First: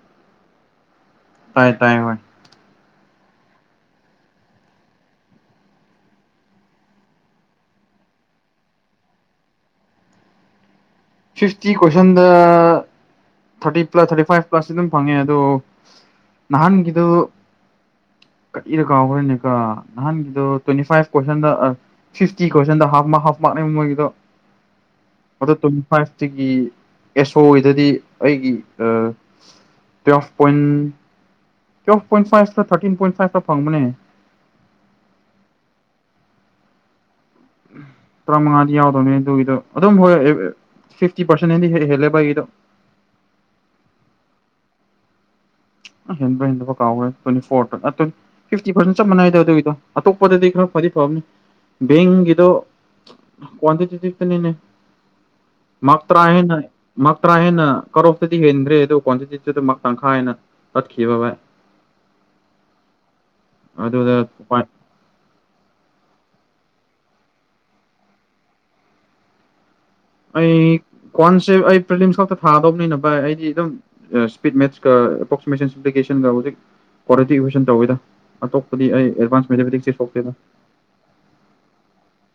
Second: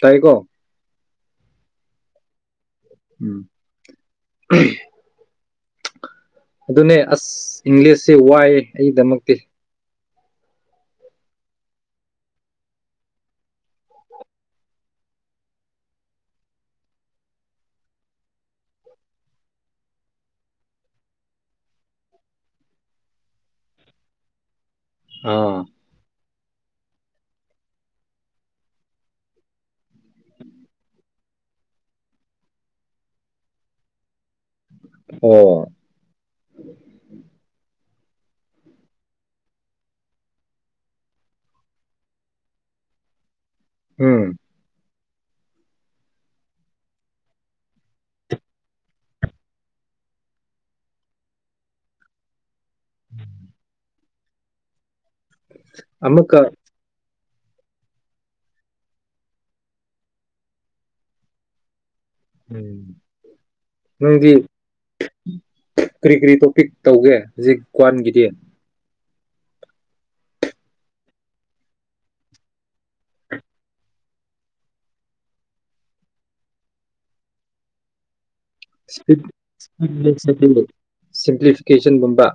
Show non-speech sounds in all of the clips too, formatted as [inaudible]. ꯇꯥꯏꯀꯣ ꯇꯥꯏ ꯇꯥꯏ ꯍꯣꯏ ꯎꯝ ꯑꯗꯨꯅꯦ ꯑꯁ ꯏꯪꯂꯤꯁꯁꯦ ꯋꯥꯏ ꯑꯩꯒꯤꯗꯃꯛꯇꯤ ꯐꯤꯐꯇꯤ ꯀꯣꯏꯁꯟꯗ thirty plus thirty five plus ꯑꯗꯨꯝ ꯐꯪꯉꯦ ꯑꯗꯣ ꯅꯍꯥꯟꯒꯤꯗꯨꯣ ꯀꯇꯗ ꯀꯥꯎꯈ꯭ꯔꯦꯅꯦꯀ ꯅꯍꯥꯟꯒꯤꯗꯣ ꯇ꯭ꯋꯦꯟꯇꯤ ꯐꯥꯏꯚ ꯀꯣꯏꯁꯟꯗ ꯐꯇꯤ ꯀꯣꯏꯁꯟ ꯍꯥꯐ ꯃꯥꯔꯛꯅꯦꯕ ꯃꯣꯏꯒꯤꯗꯣ ꯑꯥ ꯁꯤꯒꯤ ꯑꯦꯁꯣꯒꯤꯗꯗꯤ ꯑꯩꯒꯤ ꯇꯨꯋꯦꯜꯐ ꯄꯣꯏꯟ ꯇꯨꯋꯦꯜꯐ ꯄꯣꯏꯟ ꯐꯥꯏꯚꯇ ꯊꯥꯔꯇꯤꯟ ꯄꯣꯏꯟ ꯐꯥꯏꯚꯇ ꯐꯪꯕꯅꯦ ꯑꯣ ꯇꯔꯥꯃꯉꯥꯗꯤ ꯌꯥꯎꯗꯧꯅꯦ ꯑꯗꯨꯒꯤꯗꯣ ꯑꯗꯨꯝ ꯍꯣꯏ ꯐꯤꯐꯇꯤ ꯄꯥꯔꯁꯦꯟ ꯍꯗꯤ ꯍꯦꯜꯂꯦꯕ ꯑꯩꯒꯤꯗꯣ ꯎꯝ ꯍꯦꯟꯕ ꯍꯦꯟꯕ ꯀꯥꯎꯈ꯭ꯔꯦ ꯇ꯭ꯋꯦꯟꯇꯤ ꯐꯣꯔ ꯐꯤꯇꯤ ꯄꯥꯔꯁꯦꯟ ꯆꯞ ꯃꯥꯟꯅꯩꯗ ꯑꯗꯨꯒꯤꯗꯣ ꯑꯇꯣꯞꯄꯗꯗꯤ ꯈꯔ ꯐꯗꯤ ꯐꯕꯅꯤ ꯕꯦꯡꯒꯤꯗꯣ ꯀꯣꯟꯇ ꯀꯅꯤꯅꯦ ꯃ ꯑꯃꯨꯛꯀ ꯇ꯭ꯔꯑꯦꯅ ꯃ ꯇꯔꯥꯦꯟꯅ ꯀꯔꯣꯐꯇꯗꯤ ꯍꯦꯟꯈ꯭ꯔꯦ ꯑꯗꯨꯒ ꯀ꯭ꯋꯥꯟꯇꯤꯇꯤꯗꯨꯗꯃꯛ ꯇꯪꯈꯥꯦꯟꯅ ꯄꯠꯈꯤ ꯕꯥ ꯎꯝ ꯑꯗꯨꯗ ꯅꯪꯗꯤ ꯚꯥꯏ ꯀꯔꯤ ꯀꯔꯤ ꯇꯣꯄꯤꯛ ꯇꯧꯒꯦ ꯍꯧꯖꯤꯛ ꯀ꯭ꯋꯥꯟꯒꯤꯗꯤ ꯑꯩ ꯀ꯭ ꯑꯩ ꯐꯤꯝꯁ ꯈ ꯊꯥꯗꯧꯕꯅꯤꯅ ꯚꯥꯏ ꯑꯩꯗꯤ ꯑꯗꯨꯝ ꯏꯁꯄꯖꯤ꯭ꯤꯚꯟ ꯇꯧꯋꯤꯗ ꯑꯇꯣꯞꯄꯗꯤ ꯑꯩ ꯑꯦꯗꯚꯥꯟꯁ ꯃꯦꯊꯃꯦꯇꯤꯛꯁꯁꯦ ꯁꯣꯛꯇꯦꯗ ꯁꯤꯝꯄ꯭ꯂꯤꯐꯤꯀꯦꯁꯟꯒꯨꯝꯕ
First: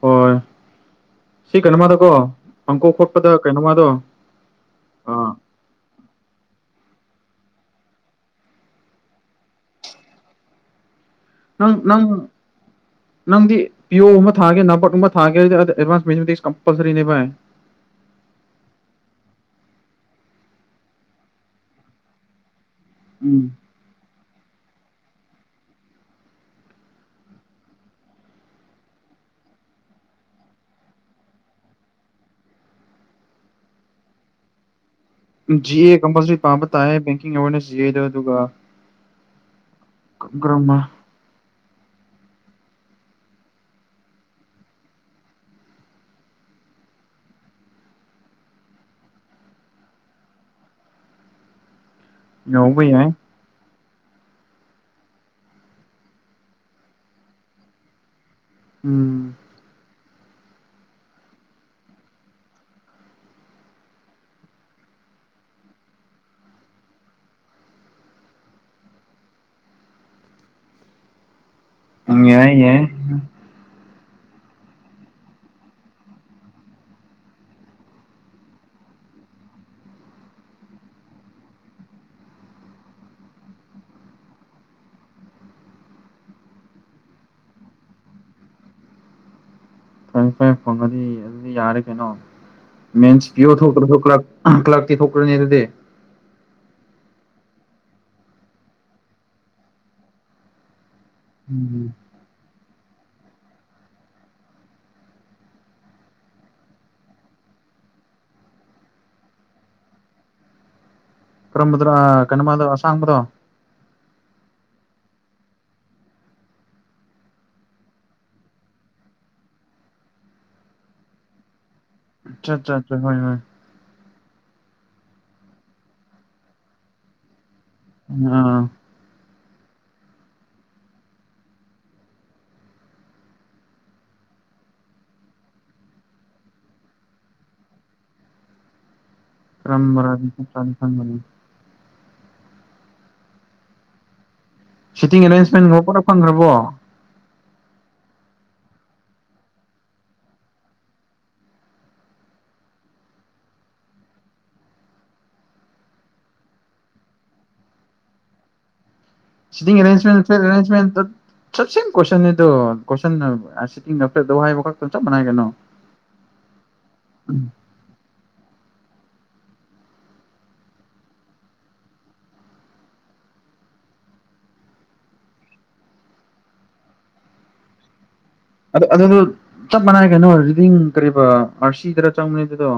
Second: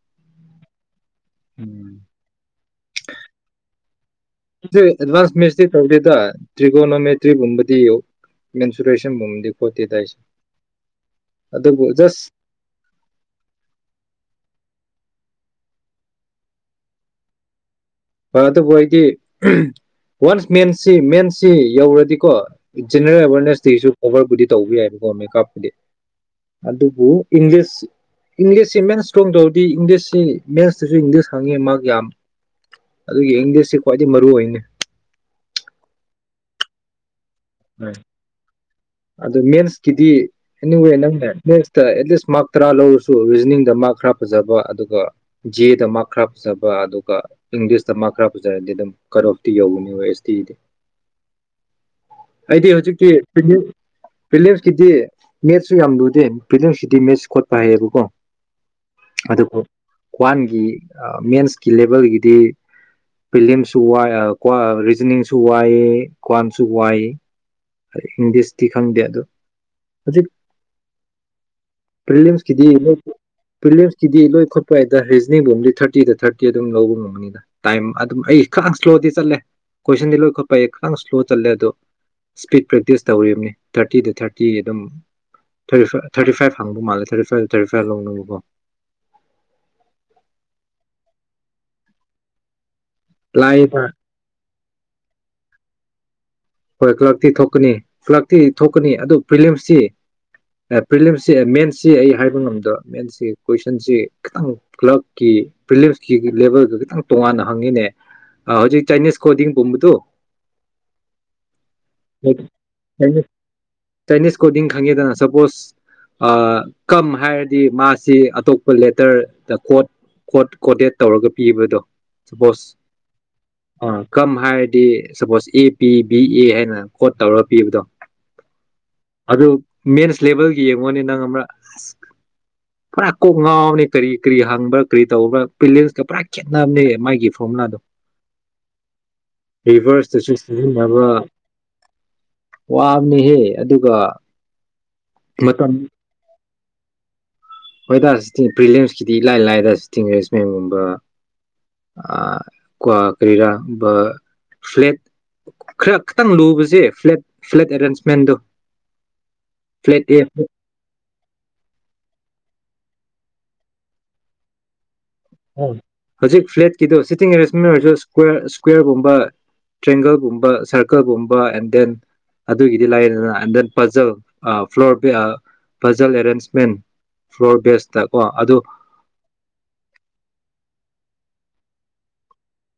ꯍ ꯀꯩꯅꯣꯃꯗꯣ ꯑꯥ ꯑꯦꯗꯚꯟꯁ ꯃꯦꯁ ꯇꯧꯗ ꯇ꯭ꯔꯤꯒꯣꯅ ꯃ ꯇ꯭ꯔꯤꯒꯨꯝꯕꯗꯤ ꯌꯨ ꯃꯦꯟꯁꯨꯔꯦꯁꯟꯒꯨꯝꯕꯗꯤ ꯈꯣꯠꯇꯤ ꯇꯥꯏꯁ ꯅꯪ ꯅꯪ ꯅꯪꯗꯤ ꯄꯤꯌꯣꯒꯨꯝꯕ ꯊꯥꯒꯦ ꯅꯥꯕꯠꯀꯨꯝꯕ ꯊꯥꯒꯦ ꯑꯦꯚꯁ ꯃ ꯀꯝꯄꯜꯁꯔꯤꯚ ꯑꯗꯨꯕꯨ ꯑꯩꯗꯤ ꯋꯥꯟꯁ ꯃꯦꯟꯁꯤ ꯃꯦꯟꯁꯤ ꯌꯧꯔꯗꯤꯀꯣ ꯖꯅꯦꯔꯦꯜ ꯎꯝ ꯑꯦꯋꯥꯔꯅꯦꯁꯁꯨ ꯈꯣꯕꯔꯕꯨꯗꯤ ꯇꯧꯕ ꯌꯥꯏꯕꯀꯣ ꯃꯦꯀꯞꯄꯨꯗꯤ ꯑꯗꯨꯕꯨ ꯏꯪꯂꯤꯁ ꯏꯪꯂꯤꯁꯁꯤ ꯃꯦꯟꯁꯇꯣꯡ ꯇꯧꯔꯗꯤ ꯏꯪꯂꯤꯁꯁꯤ ꯃꯦꯟꯁꯇꯁꯨ ꯏꯪꯂꯤꯁ ꯍꯪꯉꯤ ꯃꯥ ꯌꯥꯝ ꯑꯗꯨ ꯌꯦꯡꯗꯦ ꯁꯤ ꯈ꯭ꯋꯥꯏꯗꯒꯤ ꯃꯔꯨ ꯑꯣꯏꯅꯤ ꯀꯝꯄꯁ ꯄꯥ ꯑꯃ ꯑꯣꯏꯅ ꯁꯤꯖꯩꯗꯣ ꯑꯗꯨꯒ ꯑꯗꯨ ꯃꯦꯟꯦꯟꯁ ꯀꯗꯤ ꯒ꯭ꯔꯃꯔ ꯅꯤꯡꯉꯦ ꯅꯪꯗ ꯅꯦꯛꯁꯇ ꯑꯦꯠꯂꯤꯁ ꯃꯥꯔꯛ ꯇꯔꯥ ꯂꯧꯔꯁꯨ ꯔꯤꯖꯅꯤꯡꯗ ꯃꯥꯔꯛ ꯈꯔ ꯐꯖꯕ ꯑꯗꯨꯒ ꯖꯦꯗ ꯃꯥꯔꯛ ꯈꯔ ꯐꯖꯕ ꯑꯗꯨꯒ ꯏꯪꯂꯤꯁꯇ ꯃꯥꯔꯛ ꯈꯔ ꯐꯖꯔꯗꯤ ꯑꯗꯨꯝ ꯀꯠ ꯑꯣꯐꯇꯤ ꯌꯧꯒꯅꯤ ꯑꯦꯁ ꯇꯤꯗꯤ ꯑꯩꯗꯤ ꯌꯥꯎꯕ ꯌꯥꯏ ꯍꯧꯖꯤꯛꯀꯤ ꯤꯂꯤꯌꯝꯁꯀꯤꯗꯤ ꯃꯦꯠꯁꯁꯨ ꯌꯥꯝ ꯂꯨꯗꯦ ꯤꯂꯤꯌꯝꯁꯀꯤꯗꯤ ꯃꯦꯠꯁ ꯈꯣꯠꯄ ꯍꯥꯏꯌꯦꯕꯀꯣ ꯎꯝ ꯀ꯭ꯋꯥꯟꯒꯤ ꯃꯦꯟꯁꯀꯤ ꯂꯦꯚꯦꯜꯒꯤꯗꯤ ꯐꯤꯂꯤꯝꯁꯨ ꯋꯥꯏ ꯔꯤꯖꯅꯤꯡꯁꯨ ꯋꯥꯏꯑ ꯀ꯭ꯋꯥꯟꯁꯨ ꯋꯥꯏ ꯏꯪꯂꯤꯁꯇꯤ ꯈꯗꯤꯗ ꯍꯧꯖꯤ ꯌꯥꯏ ꯐꯤꯌꯝꯁꯀꯤꯗꯤ ꯌꯥꯏ ꯐꯤꯌꯝꯁ ꯀꯗꯤ ꯂꯣꯏ ꯈꯣꯠꯄꯩꯗ ꯔꯤꯖꯅꯤꯡꯕꯨ ꯑꯣꯝꯂꯤ ꯊꯥꯔꯇꯤꯗ ꯊꯥꯔꯇꯤ ꯑꯗꯨꯝ ꯂꯧꯕ ꯉꯝꯒꯅꯤꯗ ꯇꯥꯏꯝ ꯑꯗꯨꯝ ꯑꯩ ꯈꯤꯇꯪ ꯏꯁ꯭ꯂꯣꯗꯤ ꯆꯠꯂꯦ ꯀꯣꯏꯁꯟꯗꯤ ꯂꯣꯏ ꯈꯣꯠꯄ ꯈꯤꯇꯪ ꯏꯁ꯭ꯂꯣ ꯆꯠꯂꯦ ꯑꯗꯣ ꯏꯁꯄꯤꯠ ꯄ꯭ꯔꯦꯛꯇꯤꯁ ꯇꯧꯔꯤꯕꯅꯤ ꯊꯥꯔꯇꯤꯗ ꯊꯥꯔꯇꯤ ꯑꯗꯨꯝ ꯊꯥꯔꯇꯤꯚ ꯊꯥꯔꯇꯤ ꯐꯥꯏꯚ ꯍꯪꯕ ꯃꯥꯜꯂꯦ ꯊꯥꯔꯇꯤ ꯐꯥꯏꯚꯇ ꯊꯥꯔꯇꯤ ꯐꯥꯏꯚ ꯂꯧꯅꯕꯀꯣ ꯐꯔ ꯐꯥꯏ ꯐꯪꯉꯗꯤ ꯑꯗꯨꯗꯤ ꯌꯥꯔꯦ ꯀꯩꯅꯣ ꯃꯦꯟꯁ ꯄꯌꯣ ꯊ ꯂꯥꯏꯕ ꯊꯣꯛꯣꯛꯀꯔꯥ ꯊꯣꯛꯀ꯭ꯔꯥ ꯀ꯭ꯂꯀꯤ ꯊꯣꯛꯈ꯭ꯔꯅꯦ ꯑꯗꯨꯗꯤ ꯍꯣꯏ ꯀ꯭ꯂꯛꯇꯤ ꯊꯣꯛꯀꯅꯤ ꯀ꯭ꯂꯛꯇꯤ ꯊꯣꯛꯀꯅꯤ ꯑꯗꯨ ꯐꯤꯂꯤꯝꯁꯁꯤ ꯐ꯭ꯂꯝꯁꯤ ꯃꯦꯟꯁꯤ ꯎꯝ ꯑꯩ ꯍꯥꯏꯕ ꯉꯝꯗ ꯃꯦꯟꯁꯤ ꯀꯣꯏꯁꯟꯁꯤ ꯈꯤꯇꯪ ꯀ꯭ꯂꯛꯀꯤ ꯐꯤꯂꯤꯞꯀꯤ ꯂꯦꯚꯦꯜꯒ ꯈꯤꯇꯪ ꯇꯣꯡꯉꯥꯟꯅ ꯍꯪꯉꯤꯅꯦ ꯍꯧꯖꯤꯛ ꯆꯥꯏꯅꯤꯁ ꯀꯣꯗꯤꯡꯒꯨꯝꯕꯗꯨ ꯀꯔꯝꯕꯗꯣ ꯀꯩꯅꯣꯃꯗꯣ ꯑꯁꯥꯡꯕꯗꯣ ꯆꯥꯏꯅꯤꯁ ꯀꯣꯗꯤꯡ ꯈꯪꯉꯤꯗꯅ ꯁꯄꯣꯁ ꯀꯝ ꯍꯥꯏꯔꯗꯤ ꯃꯥꯁꯤ ꯑꯇꯣꯞꯄ ꯂꯦꯇꯔꯗ ꯀꯣꯠ ꯀꯣꯠ ꯀꯣꯗꯦꯠ ꯇꯧꯔꯒ ꯄꯤꯕꯗꯣ ꯑꯆꯥ ꯁꯄꯣꯁ ꯑꯆꯥ ꯑ ꯍꯣꯏ ꯍꯣꯏ ꯀꯝ ꯍꯥꯏꯔꯗꯤ ꯁꯄꯣꯁ ꯑꯦ ꯄꯤ ꯄꯤꯑ ꯍꯥꯏꯅ ꯀꯣꯠ ꯇꯧꯔꯒ ꯄꯤꯕꯗꯣ ꯑꯥ ꯑꯗꯨ ꯃꯦꯟꯁ ꯂꯦꯚꯦꯜꯒꯤ ꯌꯦꯡꯉꯨꯅꯤ ꯅꯪ ꯑꯃ ꯑꯁ ꯄꯨꯔꯥ ꯀꯣꯛ ꯉꯥꯎꯕꯅꯤ ꯀꯔꯤ ꯀꯔꯤ ꯍꯪꯕ꯭ꯔꯥ ꯀꯔꯤ ꯇꯧꯕ꯭ꯔꯥ ꯄꯤꯂꯤꯟꯁꯀ ꯄꯨꯔꯥ ꯈꯦꯠꯅꯕꯅꯤ ꯃꯥꯒꯤ ꯐꯣꯔꯃꯨꯂꯥꯗꯣ ꯔꯤꯚꯔꯁꯁꯨ ꯍꯪꯃꯅꯤ ꯋꯥꯕꯅꯤꯍꯦ ꯑꯗꯨꯒ ꯁꯤꯇꯤꯡ ꯑꯦꯔꯦꯟꯖꯃꯦꯟꯒꯕ ꯄꯨꯔꯞ ꯐꯪꯈ꯭ꯔꯕꯣ ꯍꯣꯏꯇꯥꯔꯦ ꯁꯤꯇꯤꯡ ꯄ꯭ꯔꯤꯂꯤꯌꯝꯁꯀꯤꯗꯤ ꯏꯂꯥꯏ ꯂꯥꯏꯗ ꯁꯤꯇꯤꯡ ꯑꯦꯔꯦꯟꯖꯃꯦꯟꯒꯨꯝꯕ ꯀ꯭ ꯀꯔꯤꯔꯥ ꯐ꯭ꯂꯦꯠ ꯈꯔ ꯈꯤꯇꯪ ꯂꯨꯕꯁꯦ ꯐ꯭ꯂꯦꯠ ꯐ꯭ꯂꯦꯠ ꯑꯦꯔꯦꯟꯖꯃꯦꯟꯗꯣ ꯁꯤ ꯐ꯭ꯂꯦꯠ ꯑꯦ ꯑꯔꯦꯟꯦꯟ ꯐꯔꯦꯟꯦꯟ ꯁ ꯀ꯭ꯋꯟ ꯀꯣꯏꯁꯟꯤꯡ ꯅꯥ ꯍꯧꯖꯤꯛ ꯐ꯭ꯂꯦꯠꯀꯤꯗꯣ ꯁꯤꯇꯤꯡ ꯑꯦꯔꯦꯟꯖꯃꯦꯟ ꯑꯣꯏꯔꯁꯨ ꯀꯀ꯭ꯋꯦꯔꯒꯨꯝꯕ ꯇ꯭ꯔꯦꯡꯒꯜꯒꯨꯝꯕ ꯁꯔꯀꯜꯒꯨꯝꯕ ꯑꯦꯟ ꯗꯦꯟ ꯑꯗꯨꯒꯤꯗꯤ ꯂꯥꯏꯌꯦꯗꯅ and then puzzle floor puzzle arrangement floor ꯕꯦꯁꯇ ꯀꯣ ꯑꯗꯨ ꯑ ꯑꯗꯨ ꯑꯗꯨ ꯆꯞ ꯃꯥꯟꯅ ꯀꯩꯅꯣ ꯑꯣꯏꯗꯤ ꯀꯔꯤꯕꯥ ꯑꯁꯤ ꯇꯔ ꯆꯥꯡꯗꯗꯣ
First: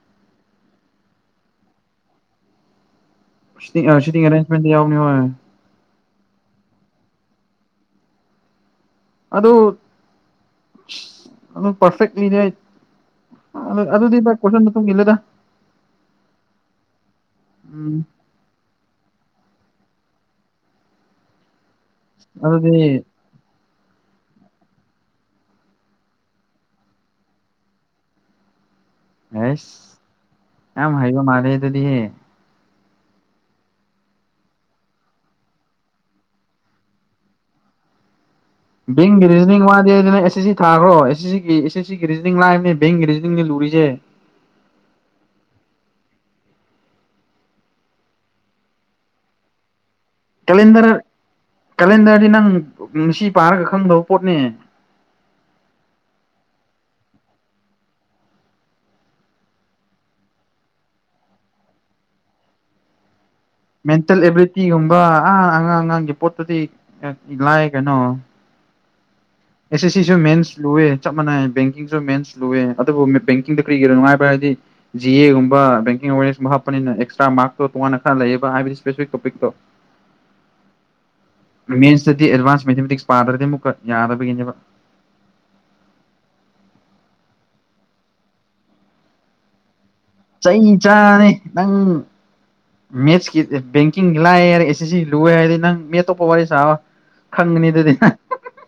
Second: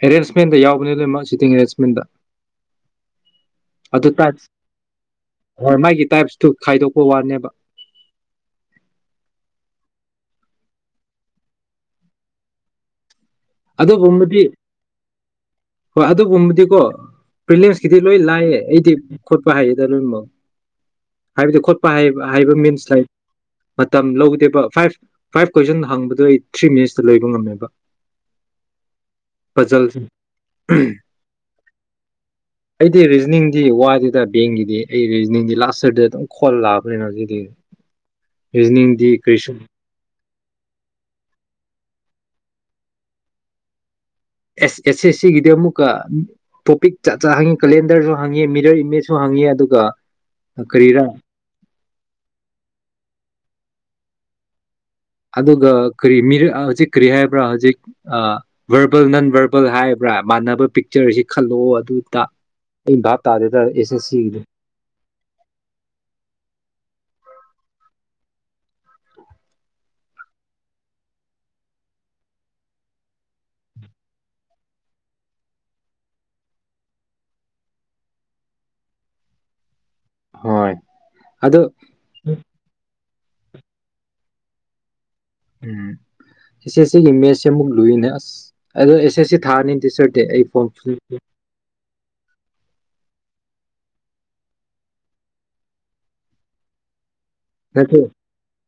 ꯑꯦꯔꯦꯟꯖꯃꯦꯟꯗ ꯌꯥꯎꯕꯅꯤ ꯂꯣꯏꯅꯃꯛ ꯁꯤꯇꯤꯡ ꯑꯦꯔꯦꯟꯖꯃꯦꯟꯗ ꯨꯇꯤꯡ ꯑꯗꯨ ꯇꯥꯏꯞꯁ ꯑꯔꯦꯟꯖꯃꯦꯟ ꯌꯥꯎꯅꯤ ꯍꯣꯏ ꯃꯥꯒꯤ ꯇꯥꯏꯞꯁꯇꯨ ꯈꯥꯏꯗꯣꯛꯄ ꯋꯥꯅꯦꯕ ꯑꯗ ꯑꯗꯨ ꯄꯔꯐꯦ ꯂꯤ ꯑꯗꯨꯒꯨꯝꯕꯗꯤ ꯍꯣꯏ ꯑꯗꯨꯒꯨꯝꯕꯗꯤꯀꯣ ꯎꯝ ꯄ꯭ꯔꯤꯂꯦꯝꯁꯀꯤꯗꯤ ꯂꯣꯏ ꯂꯥꯏꯌꯦ ꯑꯩꯗꯤ ꯈꯣꯠꯄ ꯍꯥꯏꯗꯃꯣ ꯍꯥꯏꯕꯗꯤꯠ ꯄ ꯍꯥꯏꯕ ꯑꯗꯨꯗꯤ ꯃꯤꯟꯁ ꯂꯥꯏ ꯃꯇꯝ ꯂꯧꯗꯦꯕ ꯐꯥꯏꯚ ꯐꯥꯏꯚ ꯀꯣꯏꯁꯟ ꯍꯪꯕꯗꯣ ꯑꯩ ꯊ꯭ꯔꯤ ꯃꯤꯅꯤꯠꯁꯇ ꯂꯩꯕ ꯉꯝꯃꯦꯕ ꯑꯦꯁ ꯄꯖꯜꯁꯦ ꯑ ꯍꯥꯏꯌꯌꯣ ꯃꯥꯗꯦꯗꯗꯤꯌꯦ ꯑꯩꯗꯤ ꯔꯤꯖꯅꯤꯡꯗꯤ ꯋꯥꯏꯗꯦꯗ ꯕꯦꯡꯒꯤꯗꯤ ꯑꯩ ꯔꯤꯖꯅꯤꯡꯗꯤ ꯂꯥꯁ ꯌꯔꯗ ꯑꯗꯨꯝ ꯈꯣꯜꯂ ꯂꯥꯛꯑꯕꯅꯤꯅ ꯍꯧꯖꯤꯛꯛꯇ [unintelligible] ꯡꯔꯤ ꯃꯥꯁ ꯑꯦ ꯁꯤ ꯊꯥꯈ꯭ꯔꯣ ꯑꯦ ꯑꯦ ꯑꯦꯁ ꯑꯦꯁ ꯁꯤꯒꯤ ꯔꯤꯖꯅꯤꯡ ꯂꯥꯛꯏꯕꯅꯦ ꯕꯦꯡꯒꯤ ꯔꯤꯖꯅꯤꯡꯅꯦ ꯂꯨꯔꯤꯁꯦ ꯑꯦꯁ ꯑꯦꯁ ꯑꯦꯁ ꯁꯤꯒꯤꯗꯤ ꯑꯃꯨꯛꯀ ꯇꯣꯄꯤꯛ ꯆ ꯆ ꯍꯪꯉꯤ ꯀꯦꯂꯦꯟꯗꯔꯁꯨ ꯍꯪꯉꯤ ꯃꯤꯗꯔ ꯏꯃꯦꯖꯁꯨ ꯍꯪꯉꯦ ꯑꯗꯨꯒ ꯀꯦꯂꯦꯟꯗꯔ ꯀꯔꯤꯔꯥ ꯀꯦꯂꯦꯟꯗꯔꯗꯤ ꯅꯪ ꯉꯁꯤ ꯄꯥꯔꯒ ꯈꯪꯗꯧ ꯄꯠꯅꯤ ꯑꯗꯨꯒ ꯀꯔꯤ ꯍꯧꯖꯤꯛ ꯀꯔꯤ ꯍꯥꯏꯕ꯭ꯔꯥ ꯍꯧꯖꯤꯛ ꯚꯔꯕꯜ ꯅꯟ ꯚꯔꯕꯜ ꯍꯥꯏꯕ꯭ꯔꯥ ꯃꯥꯟꯅꯕ ꯄꯤꯛꯆꯔꯁꯤ ꯈꯜꯂꯛꯑꯣ ꯑꯗꯨꯗ ꯑꯩ ꯚꯥꯞ ꯇꯥꯗꯦꯗ ꯑꯦꯁ ꯑꯦꯁ ꯃꯦꯟꯇꯦꯜ ꯁꯤꯒꯤꯗꯤ ꯑꯦꯕꯤꯂꯤꯇꯤꯒꯨꯝꯕ ꯑ ꯑꯉꯥꯡ ꯑꯉꯥꯡꯒꯤ ꯄꯣꯠꯇꯨꯗꯤ ꯂꯥꯏ ꯀꯩꯅꯣ ꯑꯦꯁ ꯑꯦꯁ ꯁꯤꯁꯨ ꯃꯦꯟꯁ ꯂꯨꯋꯦ ꯆꯞ ꯃꯥꯟꯅꯩ ꯕꯦꯡꯀꯤꯡꯁꯨ ꯃꯦꯟꯁ ꯂꯨꯋꯦ ꯑꯗꯨꯕꯨ ꯕꯦꯡꯀꯤꯡꯗ ꯀꯔꯤꯒꯤꯣ ꯅꯨꯡꯉꯥꯏꯕ ꯍꯥꯏꯔꯗꯤ ꯖꯤ ꯑꯦꯒꯨꯝꯕ ꯕꯦꯡꯀꯤꯡ ꯑꯦꯋꯦꯔꯅꯦꯁꯀꯨꯝꯕ ꯍꯥꯞꯄꯅꯤꯅ ꯑꯦꯛꯁꯇ꯭ꯔꯥ ꯃꯥꯔꯇꯣ ꯇꯣꯉꯥꯟꯅ ꯈꯔ ꯂꯩꯌꯦꯕ ꯍꯥꯏꯕꯗꯤ ꯏꯁꯄꯦꯁꯤꯐꯤꯛ ꯇꯣꯄꯤꯛꯇꯣ ꯍꯣꯏ ꯑꯗꯣ ꯃꯁ ꯑꯦꯚꯥꯟꯁ ꯃꯦꯊꯃꯦꯇꯤꯁ ꯄꯥꯗ꯭ꯔ ꯃꯨꯀ ꯌꯥꯗꯕꯤ ꯎꯝ ꯑꯦꯁ ꯑꯦꯁ ꯁꯤꯒꯤ ꯏꯃꯦꯖꯁꯦ ꯑꯃꯨꯛ ꯂꯨꯏꯅꯦ ꯑꯁ ꯑꯗꯨꯣ ꯑꯦꯁ ꯑꯦꯁ ꯁꯤ ꯊꯥꯔꯅꯤ ꯇꯤꯆꯔꯗꯤ ꯑꯩ ꯐꯣꯝ ꯆꯩ ꯆꯥꯅꯦ ꯅꯪ ꯃꯦꯠ ꯕꯦꯡꯀꯤꯡ ꯂꯥꯛꯑꯦꯔꯦ ꯑꯦꯁ ꯑꯦꯁ ꯁꯤ ꯂꯨꯦ ꯍꯥꯏꯔꯗꯤ ꯅꯪ ꯃꯦꯣꯞ ꯋꯥꯔꯤ ꯁꯥ ꯅꯠꯇ꯭ꯔꯦ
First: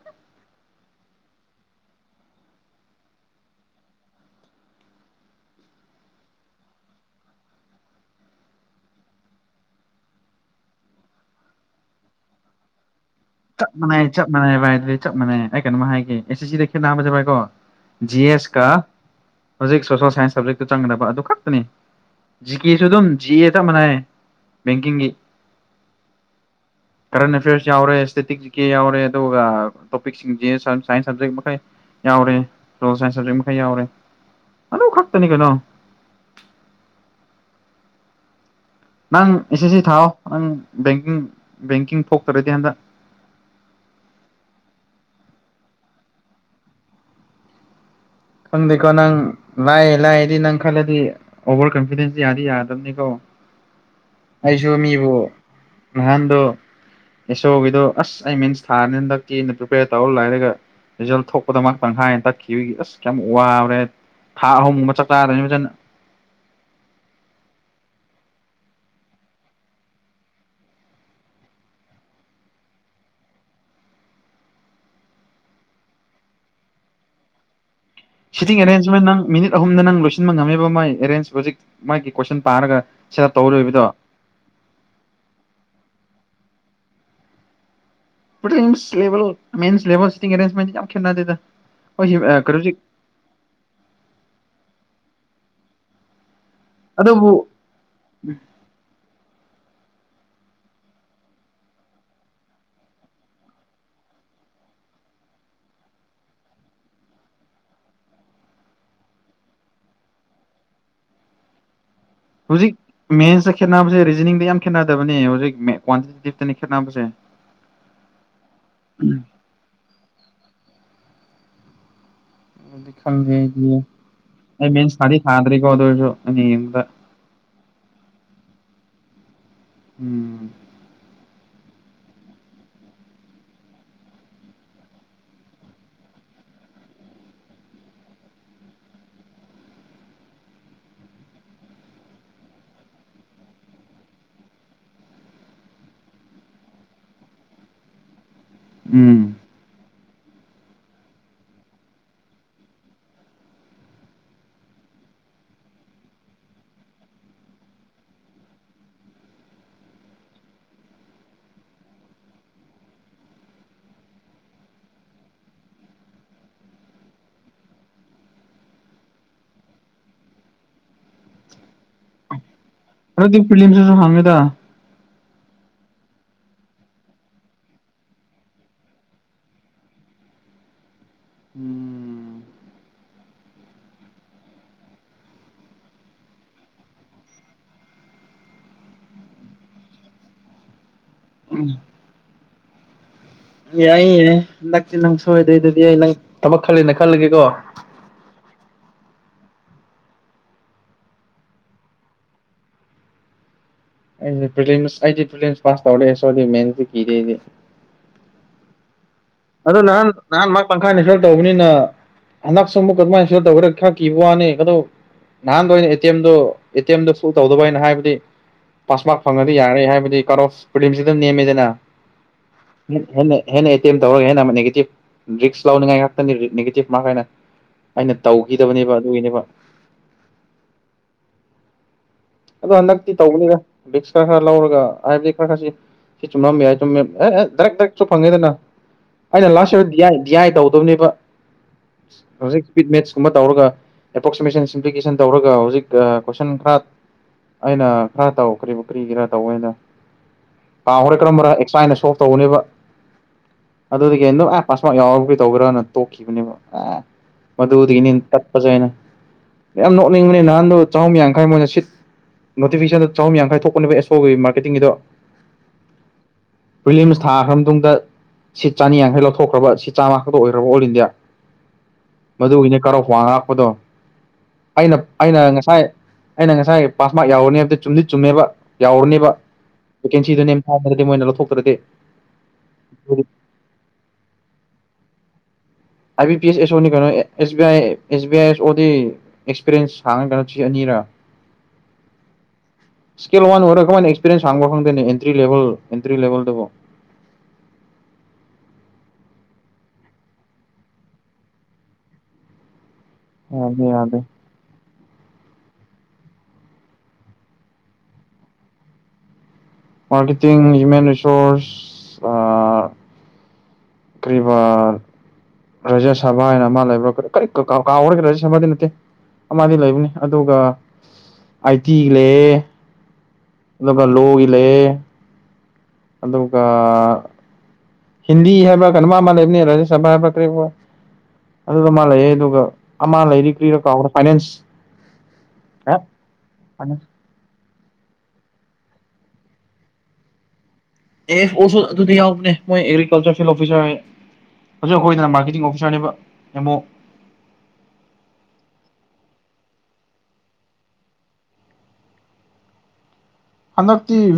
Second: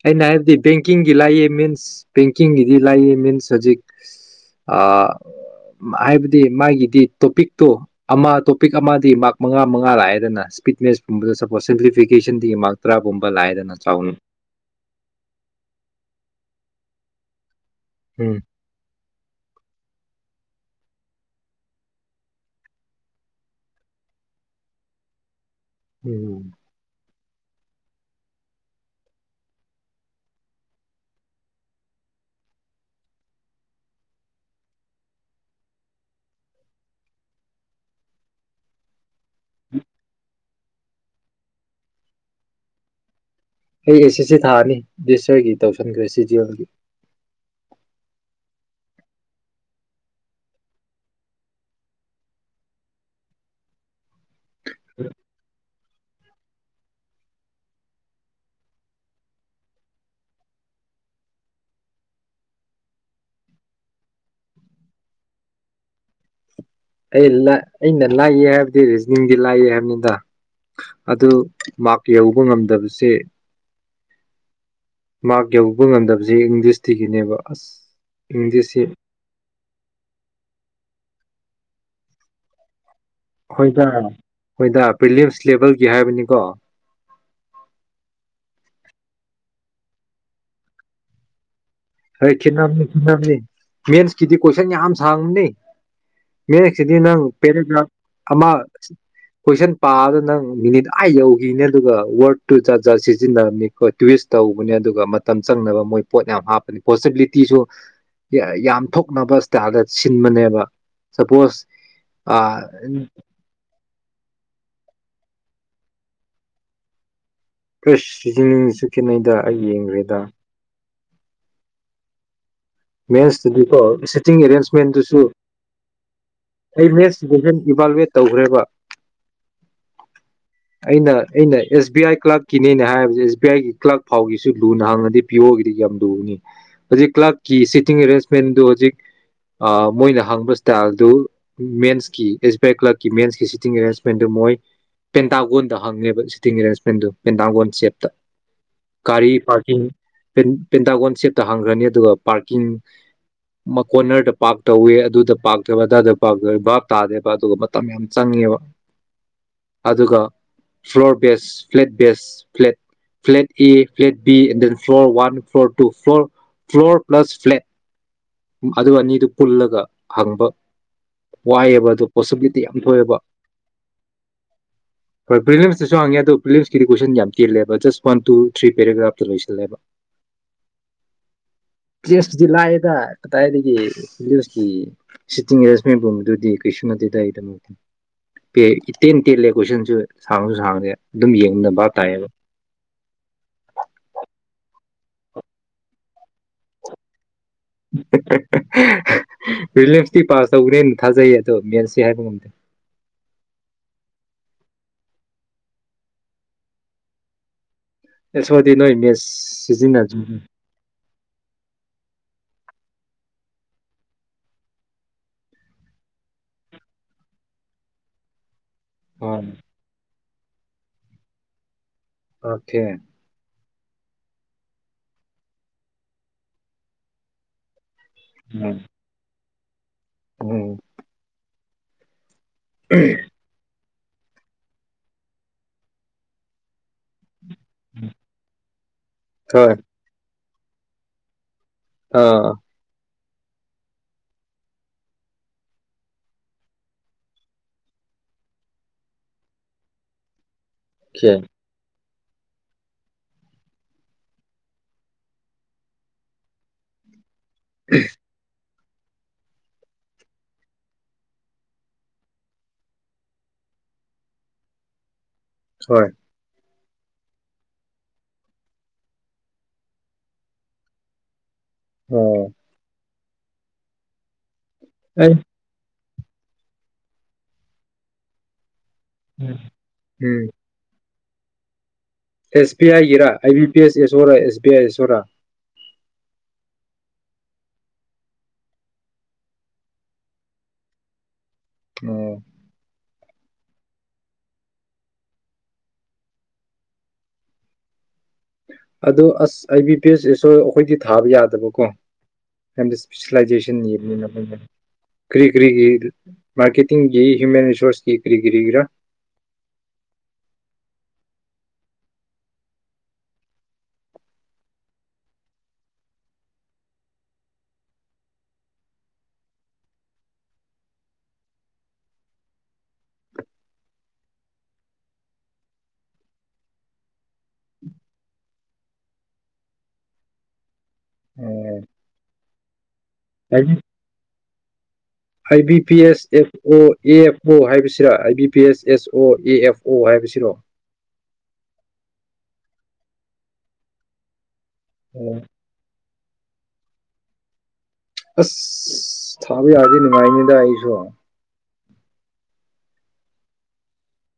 ꯑꯩꯅ ꯍꯥꯏꯕꯗꯤ ꯕꯦꯡꯀꯤꯡꯒꯤ ꯂꯥꯛꯑ ꯃꯦꯟ ꯕꯦꯡꯀꯤꯡꯒꯤꯗꯤ ꯂꯥꯛꯏ ꯃꯤꯟꯁ ꯍꯧꯖꯤꯛ ꯍꯥꯏꯕꯗꯤ ꯃꯥꯒꯤꯗꯤ ꯇꯣꯄꯤꯛꯇꯣ ꯑꯃ ꯇꯣꯄꯤꯛ ꯑꯃꯗꯤ ꯃꯥꯔꯛ ꯃꯉꯥ ꯃꯉꯥ ꯂꯥꯛꯑꯦꯗꯅ ꯏꯁ꯭ꯄꯤꯠ ꯃꯦꯁꯀꯨꯝꯕꯗ ꯁꯄꯣꯁ ꯁꯤꯝꯄ꯭ꯂꯤꯐꯤꯀꯦꯁꯟꯗꯒꯤ ꯃꯥꯔꯛ ꯇꯔꯥꯒꯨꯝꯕ ꯂꯦ ꯆꯞ ꯃꯥꯟꯅꯩ ꯆꯞ ꯃꯥꯟꯅꯩ ꯚꯏꯗꯨꯗꯤ ꯆꯞ ꯃꯥꯟꯅꯩ ꯑꯩ ꯀꯩꯅꯣꯃ ꯍꯥꯏꯒꯦ ꯑꯦꯁꯦꯁꯤꯗꯔ ꯅꯝꯕꯖꯦ ꯥꯏꯀꯣ ꯖꯤ ꯎꯝ ꯑꯦꯁ ꯀꯥ ꯍꯧꯖꯤꯛ ꯁꯣꯁꯦꯜ ꯁꯥꯏꯟꯁ ꯁꯕꯖꯦꯛ ꯆꯪꯒꯗꯕ ꯑꯗꯨ ꯈꯛꯇꯅꯤ ꯖꯤ ꯀꯦꯁꯨ ꯑꯗꯨꯝ ꯖꯤ ꯑꯦ ꯆꯞ ꯃꯅꯌꯦ ꯕꯦꯡꯀꯤꯡꯒꯤ ꯎꯝ ꯀꯔꯦꯟꯠ ꯑꯐꯦꯔꯁ ꯌꯥꯎꯔꯦꯁ ꯏꯁꯦꯇꯤꯛꯦ ꯌꯥꯎꯔꯦ ꯑꯗꯨꯒ ꯇꯣꯄꯤꯛꯁꯤꯡꯁꯦ ꯁꯥꯏꯟꯁ ꯁꯕꯖꯦꯛ ꯃꯈꯩ ꯌꯥꯎꯔꯦ ꯁꯣꯥꯏꯟꯁ ꯁꯕꯖꯦꯛ ꯃꯈꯩ ꯌꯥꯎꯔꯦ ꯑꯗꯨ ꯈꯛꯇꯅꯤ ꯀꯩꯅꯣ ꯅꯪ ꯑꯦꯁ ꯁꯤ ꯊꯥꯎꯣ ꯅꯪ ꯕꯦꯡꯀꯤꯡ ꯕꯦꯡꯀꯤꯡ ꯊꯣꯛꯇꯔꯗꯤ ꯍꯟꯗꯛ ꯑꯩ ꯑꯩ ꯁꯤ ꯁꯤ ꯊꯥꯅꯤ ꯁꯇꯔꯒꯤ ꯇꯧꯁꯤꯟꯈ꯭ꯔꯦ ꯁꯤ ꯦꯜꯒꯤ ꯈꯪꯗꯦꯀꯣ ꯅꯪ ꯂꯥꯏꯑ ꯂꯥꯛꯑꯗꯤ ꯅꯪ ꯈꯜꯂꯗꯤ ꯑꯣꯚꯔ ꯀꯟꯐꯤꯗꯦꯟꯁ ꯌꯥꯗꯤ ꯌꯥꯗꯕꯅꯤꯀꯣ ꯑꯩꯁꯨ ꯃꯤꯕꯨ ꯅꯍꯥꯟꯗꯣ ꯑꯦꯁ ꯑꯣꯒꯤꯗꯣ ꯑꯁ ꯑꯩ ꯃꯤꯟꯁ ꯊꯥꯔꯅꯤꯅ ꯇꯛꯀꯦꯅ ꯄ꯭ꯔꯤꯄꯦꯌꯔ ꯇꯧꯔ ꯂꯥꯏꯔꯒ ꯔꯤꯖꯜ ꯊꯣꯛꯄꯗ ꯉꯥꯏꯍꯥꯛꯇꯪ ꯍꯥꯏꯌꯦꯅ ꯇꯛꯈꯤꯕꯒꯤ ꯑꯁ ꯌꯥꯝ ꯋꯥꯕꯔꯦ ꯊꯥ ꯑꯍꯨꯝꯒꯨꯝꯕ ꯆꯥꯛ ꯆꯥꯗꯣꯏꯅꯤ ꯐꯖꯅ ꯑꯩ ꯑꯩꯅ ꯂꯥꯏꯌꯦ ꯍꯥꯏꯕꯗꯤ ꯔꯤꯖꯅꯤꯡꯗꯤ ꯂꯥꯏꯑ ꯍꯥꯏꯕꯅꯤꯗ ꯑꯗꯨ ꯃꯥꯔꯛ ꯌꯧꯕ ꯉꯝꯗꯕꯁꯦ ꯃꯥꯔꯛ ꯌꯧꯕ ꯉꯝꯗꯕꯁꯦ ꯏꯪꯂꯤꯁꯇꯤꯒꯤꯅꯦꯕ ꯑꯁ ꯁꯤꯇꯤꯡ ꯏꯪꯂꯤꯁꯁꯤ ꯑꯦꯔꯦꯟꯖꯃꯦꯟ ꯅꯪ ꯃꯤꯅꯤꯠ ꯑꯍꯨꯝꯗ ꯅꯪ ꯂꯣꯏꯁꯤꯟꯕ ꯉꯝꯃꯦꯕ ꯃꯥꯏ ꯑꯦꯔꯦꯟꯖ ꯍꯧꯖꯤꯛ ꯃꯥꯒꯤ ꯀꯣꯏꯁꯟ ꯄꯥꯔꯒ ꯁꯦꯠ ꯑꯞ ꯇꯧꯗꯣꯏꯕꯗꯣ ꯍꯣꯏꯗ ꯍꯣꯏꯗ ꯄ꯭ꯔꯤꯂꯤꯌꯝꯁ ꯂꯦꯚꯦꯜꯒꯤ ꯍꯥꯏꯕꯅꯤꯀꯣ ꯔꯦꯟꯦꯟ ꯈ ꯍꯣꯏ ꯈꯦꯠꯝꯅꯤ ꯈꯈꯤꯠꯅꯝꯅꯤ ꯃꯦꯟꯁꯀꯤꯗꯤ ꯀꯣꯏꯁꯟ ꯌꯥꯝ ꯁꯥꯡꯅꯤ ꯃꯌꯦꯛꯁꯤꯗꯤ ꯅꯪ ꯑꯗꯨꯕꯨ ꯄꯦꯔꯥꯒ꯭ꯔꯥꯐ ꯑꯃ ꯀꯣꯏꯁꯟ ꯄꯥꯕꯗ ꯅꯪ ꯃꯤꯅꯤꯠ ꯑꯥ ꯌꯧꯈꯤꯅꯦ ꯑꯗꯨꯒ ꯋꯥꯋꯔꯠꯇꯨ ꯖꯥ ꯖꯥꯠ ꯁꯤꯖꯤꯟꯅꯕꯅꯤ ꯑꯩꯈꯣꯏ ꯇ꯭ꯋꯤꯁ ꯇꯧꯕꯅꯦ ꯑꯗꯨꯒ ꯃꯇꯝ ꯆꯪꯅꯕ ꯃꯣꯏ ꯄꯣꯠ ꯌꯥꯝ ꯍꯥꯞꯄ ꯄꯣꯁꯤꯕꯤꯂꯤꯇꯤꯁꯨ ꯌꯥꯝ ꯊꯣꯛꯅꯕ ꯏꯁꯇꯥꯥꯏꯜꯗ ꯁꯤꯟꯕꯅꯦꯕ ꯁꯄꯣꯁ ꯍꯧꯖꯤꯛ ꯃꯦꯟ ꯁ ꯈꯦꯅꯥꯁꯦ ꯅꯤꯡꯗ ꯌꯥꯝ ꯈꯦꯠꯅꯗꯕꯅꯦ ꯍꯧꯖꯤꯛ ꯀ꯭ꯋꯥꯟꯇꯤꯇꯤ ꯇꯤꯞꯇꯅꯤ ꯈꯦꯠꯅꯕꯁꯦ ꯄꯁ ꯁꯤꯖꯅꯤꯡ ꯆꯈꯤꯅꯩꯗ ꯑꯩ ꯌꯦꯡꯈ꯭ꯔꯦꯗ ꯑꯗꯨꯗꯤ ꯈꯪꯗꯦ ꯑꯩꯗꯤ ꯃꯦꯟꯁꯇꯗꯤꯀꯣ ꯁꯤꯇꯤꯡ ꯑꯩ ꯃꯦꯟꯁ ꯊꯥꯗꯤ ꯑꯦꯔꯦꯟꯖꯃꯦꯟꯗꯨꯁꯨ ꯊꯥꯗ꯭ꯔꯤꯀꯣ ꯑꯗꯨ ꯑꯣꯏꯔꯁꯨ ꯑꯩꯅ ꯌꯦꯡꯕꯗ ꯑꯩ ꯃꯦꯟꯁꯇꯗ ꯍ ꯏꯚꯜꯋꯦꯠ ꯇꯧꯈ꯭ꯔꯦꯕ ꯎꯝ ꯑꯩꯅ ꯑꯩꯅ ꯑꯦꯁ ꯕꯤ ꯑꯥꯏ ꯀ꯭ꯂꯥꯛꯀꯤꯅꯦꯅ ꯍꯥꯏꯔꯤꯕꯁ ꯑꯦꯁ ꯕꯤ ꯑꯥꯏꯒꯤ ꯀ꯭ꯂꯥꯛ ꯐꯥꯎꯒꯤꯁꯨ ꯂꯨꯅ ꯍꯥꯡꯉꯗꯤ ꯄꯤꯌ ꯑꯣꯒꯤꯗꯤ ꯌꯥꯝ ꯂꯨꯅꯤ ꯑꯗꯨꯛ ꯀ꯭ꯂꯥꯛ ꯀꯤ ꯁꯤꯇꯤꯡ ꯑꯦꯔꯦꯟꯖꯃꯦꯟꯗꯨ ꯍꯧꯖꯤꯛ ꯃꯣꯏꯅ ꯍꯪꯕ ꯏꯁꯇꯥꯏꯜꯗꯨ ꯃꯦꯟꯁꯀꯤ ꯑꯦꯁ ꯕꯤ ꯑꯥꯏ ꯀ꯭ꯂꯛꯀꯤ ꯃꯦꯟꯁꯀꯤ ꯁꯤꯇꯤꯡ ꯑꯦꯔꯦꯟꯖꯃꯦꯟꯗꯨ ꯃꯣꯏ ꯄꯦꯟꯇꯥꯥꯡꯒꯣꯟꯗ ꯍꯪꯉꯦꯕ ꯁꯤꯇꯤꯡ ꯑꯦꯔꯦꯟꯁꯃꯦꯟꯗꯨ ꯄꯦꯟꯇꯥꯒꯜ ꯁꯦꯞꯇ ꯎꯝ ꯒꯥꯔꯤ ꯄꯥꯔꯀꯤꯡ ꯄꯦꯟꯇꯥꯒꯣꯟ ꯁꯦꯞꯇ ꯍꯥꯡꯈ꯭ꯔꯅꯤ ꯑꯗꯨꯒ ꯄꯥꯔꯀꯤꯡ ꯀꯣꯔꯅꯔꯗ ꯄꯥꯔꯛ ꯇꯧꯋꯦ ꯑꯗꯨꯗ ꯄꯥꯔꯛꯛꯇꯣꯏꯕ ꯑꯗꯥꯏꯗ ꯄꯥꯔ ꯇꯧꯋꯦ ꯚꯕꯥꯞ ꯇꯥꯗꯦꯕ ꯑꯗꯨꯒ ꯃꯇꯝ ꯌꯥꯝ ꯆꯪꯉꯦꯕ ꯑꯗꯨꯒ floor base flat base flat flat A flat B and then floor one floor two floor floor plus flat ꯑꯗꯨ ꯑꯅꯤꯗꯨ ꯄꯨꯜꯂꯒ ꯍꯪꯕ ꯋꯥꯏꯑꯕ ꯑꯗꯨ ꯄꯣꯁꯤꯕꯤꯂꯤꯤ ꯑꯗꯨꯗꯤ ꯐꯤꯂꯤꯝꯁꯤꯁꯨ ꯍꯪꯉꯦꯗ ꯍꯣꯏ ꯄ꯭ꯔꯤꯂꯤꯝꯁꯇꯁꯨ ꯍꯪꯉꯦ ꯑꯗꯣ ꯄ꯭ꯔꯤꯂꯤꯝꯁꯀꯤꯗꯤ ꯀꯣꯏꯁꯟ ꯌꯥꯝ ꯇꯦꯜꯂꯦꯕ ꯖꯁ ꯋꯥꯟ ꯇꯨ ꯊ꯭ꯔꯤ ꯄꯦꯔꯥꯒ꯭ꯔꯥꯐꯇ ꯂꯣꯏꯁꯜꯂꯦꯕ ꯎꯝ ꯆꯦꯁꯇꯨꯗꯤ ꯂꯥꯛꯑꯦꯗ ꯀꯗꯥꯏꯗꯒꯤꯁꯀꯤ ꯁꯤꯇꯤꯡ ꯑꯦꯖꯁꯃꯦꯟꯒꯨꯝꯕꯗꯨꯗꯤ ꯀꯩꯁꯨ ꯅꯠꯇꯦꯗ ꯑꯩꯗꯃꯛꯇ ꯇꯦꯟ ꯇꯦꯜꯂꯦ ꯀꯣꯏꯁꯟꯁꯨ ꯁꯥꯡꯁꯨ ꯁꯥꯡꯗꯦ ꯑꯗꯨꯝ ꯌꯦꯡꯅꯕ ꯇꯥꯏꯌꯦꯕ ꯑꯦ ꯑꯩꯌꯦꯦ ꯅꯪꯛꯇꯤ ꯅꯪ ꯁꯣꯏꯗꯣꯏꯗꯨꯗꯤ ꯑꯩ ꯅꯪ ꯊꯕꯛ ꯈꯜꯂꯦꯅ ꯈꯜꯂꯒꯦꯀꯣ ꯔꯤꯂꯤꯝꯁꯇꯤ ꯄꯥꯁ ꯇꯧꯧꯕꯅꯦꯅ ꯊꯥꯖꯩ ꯑꯗꯣ ꯃꯦꯟꯁꯤ ꯍꯥꯏꯕ ꯉꯝꯗꯦ ꯑꯩ ꯑꯩꯗꯤ ꯄꯁ ꯄꯥꯁ ꯇꯧꯔꯛꯑꯦ ꯁꯗꯤ ꯃꯦꯟꯁꯤ ꯀꯤꯗꯦꯗꯤ ꯑꯦ ꯁꯗꯤ ꯅꯣꯏ ꯃꯦꯁ ꯑꯗꯣ ꯅꯍꯥꯟ ꯁꯤꯖꯤꯟꯅꯗ꯭ꯔꯤ ꯅꯍꯥꯟ ꯃꯥ ꯄꯪꯈꯥꯏꯅꯤ ꯁꯔ ꯇꯧꯕꯅꯤꯅ ꯍꯟꯗꯛꯁꯨ ꯑꯃꯨꯛ ꯀꯃꯥꯏꯅ ꯁ ꯇꯧ ꯈꯔꯤꯕ ꯋꯥꯅꯤ ꯑꯗꯨꯣ ꯅꯍꯥꯟꯗꯩꯅ ꯇꯧꯗꯕ ꯍꯥꯏꯅ ꯍꯥꯏꯕꯗꯤ ꯄꯥꯁꯃꯔꯛ ꯐꯪꯉꯗꯤ ꯌꯥꯔꯦ ꯍꯥꯏꯕꯗꯤ ꯀꯔꯣ ꯄꯝꯁꯤ ꯑꯗꯨꯝ ꯅꯦꯝꯃꯤꯗꯅ ꯑꯣꯀꯦ ꯍꯦꯟꯅ ꯍꯦꯅꯦ ꯇꯧꯔꯒꯦꯅ ꯑꯃ ꯅꯦꯒꯦꯇꯤꯞ ꯔꯤꯛꯁ ꯂꯧꯅꯤꯡꯉꯥꯏ ꯉꯥꯛꯇꯅꯤ ꯅꯦꯒꯦꯇꯤꯞ ꯃꯥꯥꯏꯅ ꯑꯩꯅ ꯇꯧꯈꯤꯗꯕꯅꯦꯕ ꯑꯗꯨꯒꯤꯅꯦꯕ ꯎꯝ ꯑꯗꯣ ꯍꯟꯗꯛꯇꯤ ꯇꯧꯕꯅꯤꯅ ꯕꯤꯛꯁ ꯈꯔ ꯈꯔ ꯂꯧꯔꯒ ꯍꯥꯏꯕꯗꯤ ꯈꯔ ꯈꯔꯁꯤ ꯁꯤ ꯆꯨꯝꯃꯦ ꯍꯥꯏꯨꯝ ꯑꯦ ꯗ꯭ꯔꯛ ꯗ꯭ꯔꯛꯁꯨ ꯐꯪꯉꯦꯗꯅ ꯑꯩꯅ ꯍꯣꯏ ꯂꯥꯁꯠ ꯌꯥꯏ ꯌꯥꯏ ꯇꯧꯗꯕꯅꯦꯕ ꯑꯥ ꯑꯣꯀꯦ ꯍꯧꯖꯥꯛꯏ ꯃꯁ ꯁꯨꯝꯕ ꯇꯧꯔꯒ ꯑꯦꯄ꯭ꯔꯣꯛꯁꯤꯃꯦꯁꯟ ꯁꯤꯝꯄ꯭ꯂꯤꯀꯦꯁꯟ ꯇꯧꯔꯒ ꯍꯧꯖꯤꯛ ꯀꯣꯏꯁꯟ ꯈꯔ ꯑꯩꯅ ꯈꯔ ꯇꯧ ꯀꯔꯤꯕ ꯀꯔꯤꯒꯤꯔ ꯇꯧꯅ ꯍꯣꯔ ꯀꯔꯝꯕꯔ ꯑꯦꯛꯁꯥꯏꯅ ꯁꯣ ꯇꯧꯅꯦꯕ ꯑꯗꯨꯗꯒꯤ ꯍꯗꯝ ꯑꯦ ꯄꯥꯁꯄꯣꯔꯠ ꯌꯥꯎꯔꯕꯨ ꯀꯩ ꯇꯧꯒ꯭ꯔꯅ ꯇꯣꯛꯈꯤꯕꯅꯦꯕ ꯑꯦ ꯃꯗꯨꯗꯤꯅꯤ ꯇꯠꯄꯁꯨ ꯍꯥꯏꯅ ꯌꯥꯝ ꯅꯣꯛꯅꯤꯡꯕꯅꯦ ꯅꯍꯥꯟꯗꯣ ꯆꯥꯛꯍꯨꯝ ꯌꯥꯡꯈꯥꯏ ꯃꯣꯏꯅ ꯁꯤꯠ ꯅꯣꯇꯤꯐꯤꯀꯦꯁꯟꯗ ꯆꯍꯨꯝ ꯌꯥꯡꯈꯥꯏ ꯊꯣꯛꯄꯅꯦꯕ ꯑꯦꯁꯣꯒꯤ ꯃꯥꯔꯀꯦꯇꯤꯡꯒꯤꯗꯣ ꯍꯣꯏ ꯋꯤꯂꯤꯌꯝꯁ ꯊꯥꯈ꯭ꯔ ꯃꯇꯨꯡꯗ ꯁꯤꯠ ꯆꯥꯅꯤ ꯌꯥꯡꯈꯩ ꯂꯧꯊꯣꯛꯈ꯭ꯔꯕ ꯁꯤꯠ ꯆꯥꯝꯃꯥ ꯈꯛꯇ ꯑꯣꯏꯈ꯭ꯔꯕ ꯑꯣꯜ ꯏꯟꯗꯤꯌꯥ ꯑꯣ ꯃꯗꯨ ꯏ ꯀꯣ ꯋꯥ ꯀꯗꯣ ꯑꯩꯅ ꯑꯩ ꯑꯩꯅ ꯎꯝ ꯉꯁꯥꯏ ꯑꯩꯅ ꯉ ꯁꯥꯥꯏꯦ ꯄꯥꯁ ꯃꯥꯔ ꯌꯥꯎꯔꯅꯤ ꯑꯝꯇ ꯆꯨꯝꯗꯤ ꯆꯨꯝꯃꯦꯕ ꯌꯥꯎꯔꯅꯦꯕ ꯕꯦꯀꯦꯟꯁꯤꯗꯨ ꯊꯥꯗ꯭ꯔꯗꯤ ꯃꯣꯏꯅ ꯐꯨꯛꯇꯗꯦ ꯑꯦꯁ ꯕꯤ ꯑꯥꯏꯒꯤꯔꯥ ꯑꯥꯏ ꯕꯤ ꯄꯤ ꯑꯦꯁ ꯑꯦꯁꯣꯔꯥ ꯑꯦꯁ ꯕꯤ ꯑꯥꯏ ꯑꯦꯁꯣꯔꯥ ꯑꯥꯏ ꯕꯤ ꯄꯤ ꯑꯦꯁ ꯑꯦꯁ ꯑꯣꯅꯤ ꯀꯩꯅꯣ S B I S B I ꯑꯦꯁ ꯑꯣꯗꯤ ꯑꯦꯛꯁꯄꯤꯔꯤꯌꯦꯦꯟꯁ ꯍꯥꯡꯉ ꯀꯩꯅꯣ ꯁꯤ ꯑꯅꯤꯔꯥ ꯑꯣ ꯏꯁꯀꯦꯜ ꯋꯥꯟ ꯑꯣꯏꯔꯛ ꯀꯅ ꯑꯦꯛꯁꯄꯔꯤꯌꯦꯦꯟꯁ ꯍꯥꯡꯕ ꯈꯪꯗꯦꯅꯦ ꯑꯦꯟꯇ꯭ꯔꯤ ꯂꯦꯚꯦꯜ ꯑꯦꯟꯇ꯭ꯔꯤ ꯂꯦꯚꯦꯜꯗꯕꯣ ꯑꯗꯨꯗ ꯑꯁ ꯑꯩ ꯕꯤ ꯄꯦꯖꯦꯁꯨ ꯑꯩꯈꯣꯏꯗꯤ ꯊꯥꯕ ꯌꯥꯗꯕꯀꯣꯗꯤ ꯌꯥꯗꯦ ꯌꯥꯗꯦ ꯁꯁꯤꯂꯥꯏꯖꯦꯁꯟꯅꯤꯔꯅꯤꯅ ꯀꯔꯤ ꯀꯔꯤꯒꯤ ꯃꯥꯔꯀꯦꯇꯤꯡꯒꯤ ꯍ꯭ꯌꯨꯃꯦꯟ ꯔꯤꯁꯣꯔꯁꯀꯤ ꯀꯔꯤ ꯀꯔꯤꯒꯤꯔ ꯃꯥꯔꯀꯦꯇꯤꯡ ꯍ꯭ꯌꯨꯃꯦꯟ ꯔꯁꯣꯔꯁ ꯀꯔꯤꯕ ꯔꯥꯖ꯭ꯌ ꯁꯕꯥ ꯍꯥꯏꯅ ꯑꯃ ꯂꯩꯕ꯭ꯔ ꯀꯔꯤ ꯀꯥꯎꯔꯒꯦ ꯔꯥꯖ꯭ꯌ ꯁꯕꯥꯗꯤ ꯅꯠꯇꯦ ꯑꯃꯗꯤ ꯂꯩꯕꯅꯤ ꯑꯗꯨꯒ ꯑꯥꯏ ꯇꯤꯒꯤ ꯂꯩꯑ ꯑꯗꯨꯒ ꯂꯣꯒꯤ ꯂꯩꯑ ꯑꯗꯨꯒ ꯍꯤꯟꯗꯤ ꯍꯥꯏꯕ꯭ꯔꯥ ꯀꯩꯅꯣ ꯃꯥ ꯃꯥ ꯂꯩꯕꯅꯦ ꯔꯥꯖ꯭ꯌ ꯁꯕꯥ ꯍꯥꯏꯕ꯭ꯔꯥ ꯀꯔꯤ ꯑꯗꯨꯗ ꯃꯥ ꯂꯩ ꯑꯗꯨꯒ ꯑꯃ ꯂꯩꯔꯤ ꯀ꯭ꯔꯤꯔ ꯀꯥꯎꯕꯔ finance I B A P S F O A F O ꯍꯥꯏꯕꯁꯤ ꯁꯤꯔꯥ ꯑꯥꯏ ꯕꯤ ꯄꯤ ꯑꯦꯁ ꯑꯦꯁ ꯑꯣ ꯑꯦ ꯑꯦꯐ ꯑꯣ ꯍꯥꯏꯕꯁꯤꯔꯣ ꯑꯦꯐ ꯑꯣꯁꯣ ꯑꯗꯨꯗꯤ ꯌꯥꯎꯕꯅꯦ ꯃꯣꯏ ꯑꯦꯒ꯭ꯔꯤꯀꯜꯆꯔ ꯐꯤꯜ ꯑꯣꯐꯤꯁꯥꯔ ꯍꯧꯛ ꯑꯣ ꯑꯩꯈꯣꯏꯗꯅ ꯃꯥꯔꯀꯦꯇꯤꯡ ꯑꯣꯐꯤꯁꯥꯔꯅꯦꯕ ꯌꯦꯃꯣ ꯑꯁ ꯊꯥꯕꯤ ꯌꯥꯗꯤ ꯅꯨꯡꯉꯥꯏꯅꯤꯗ ꯑꯩꯁꯨ ꯍꯅꯀꯁꯤ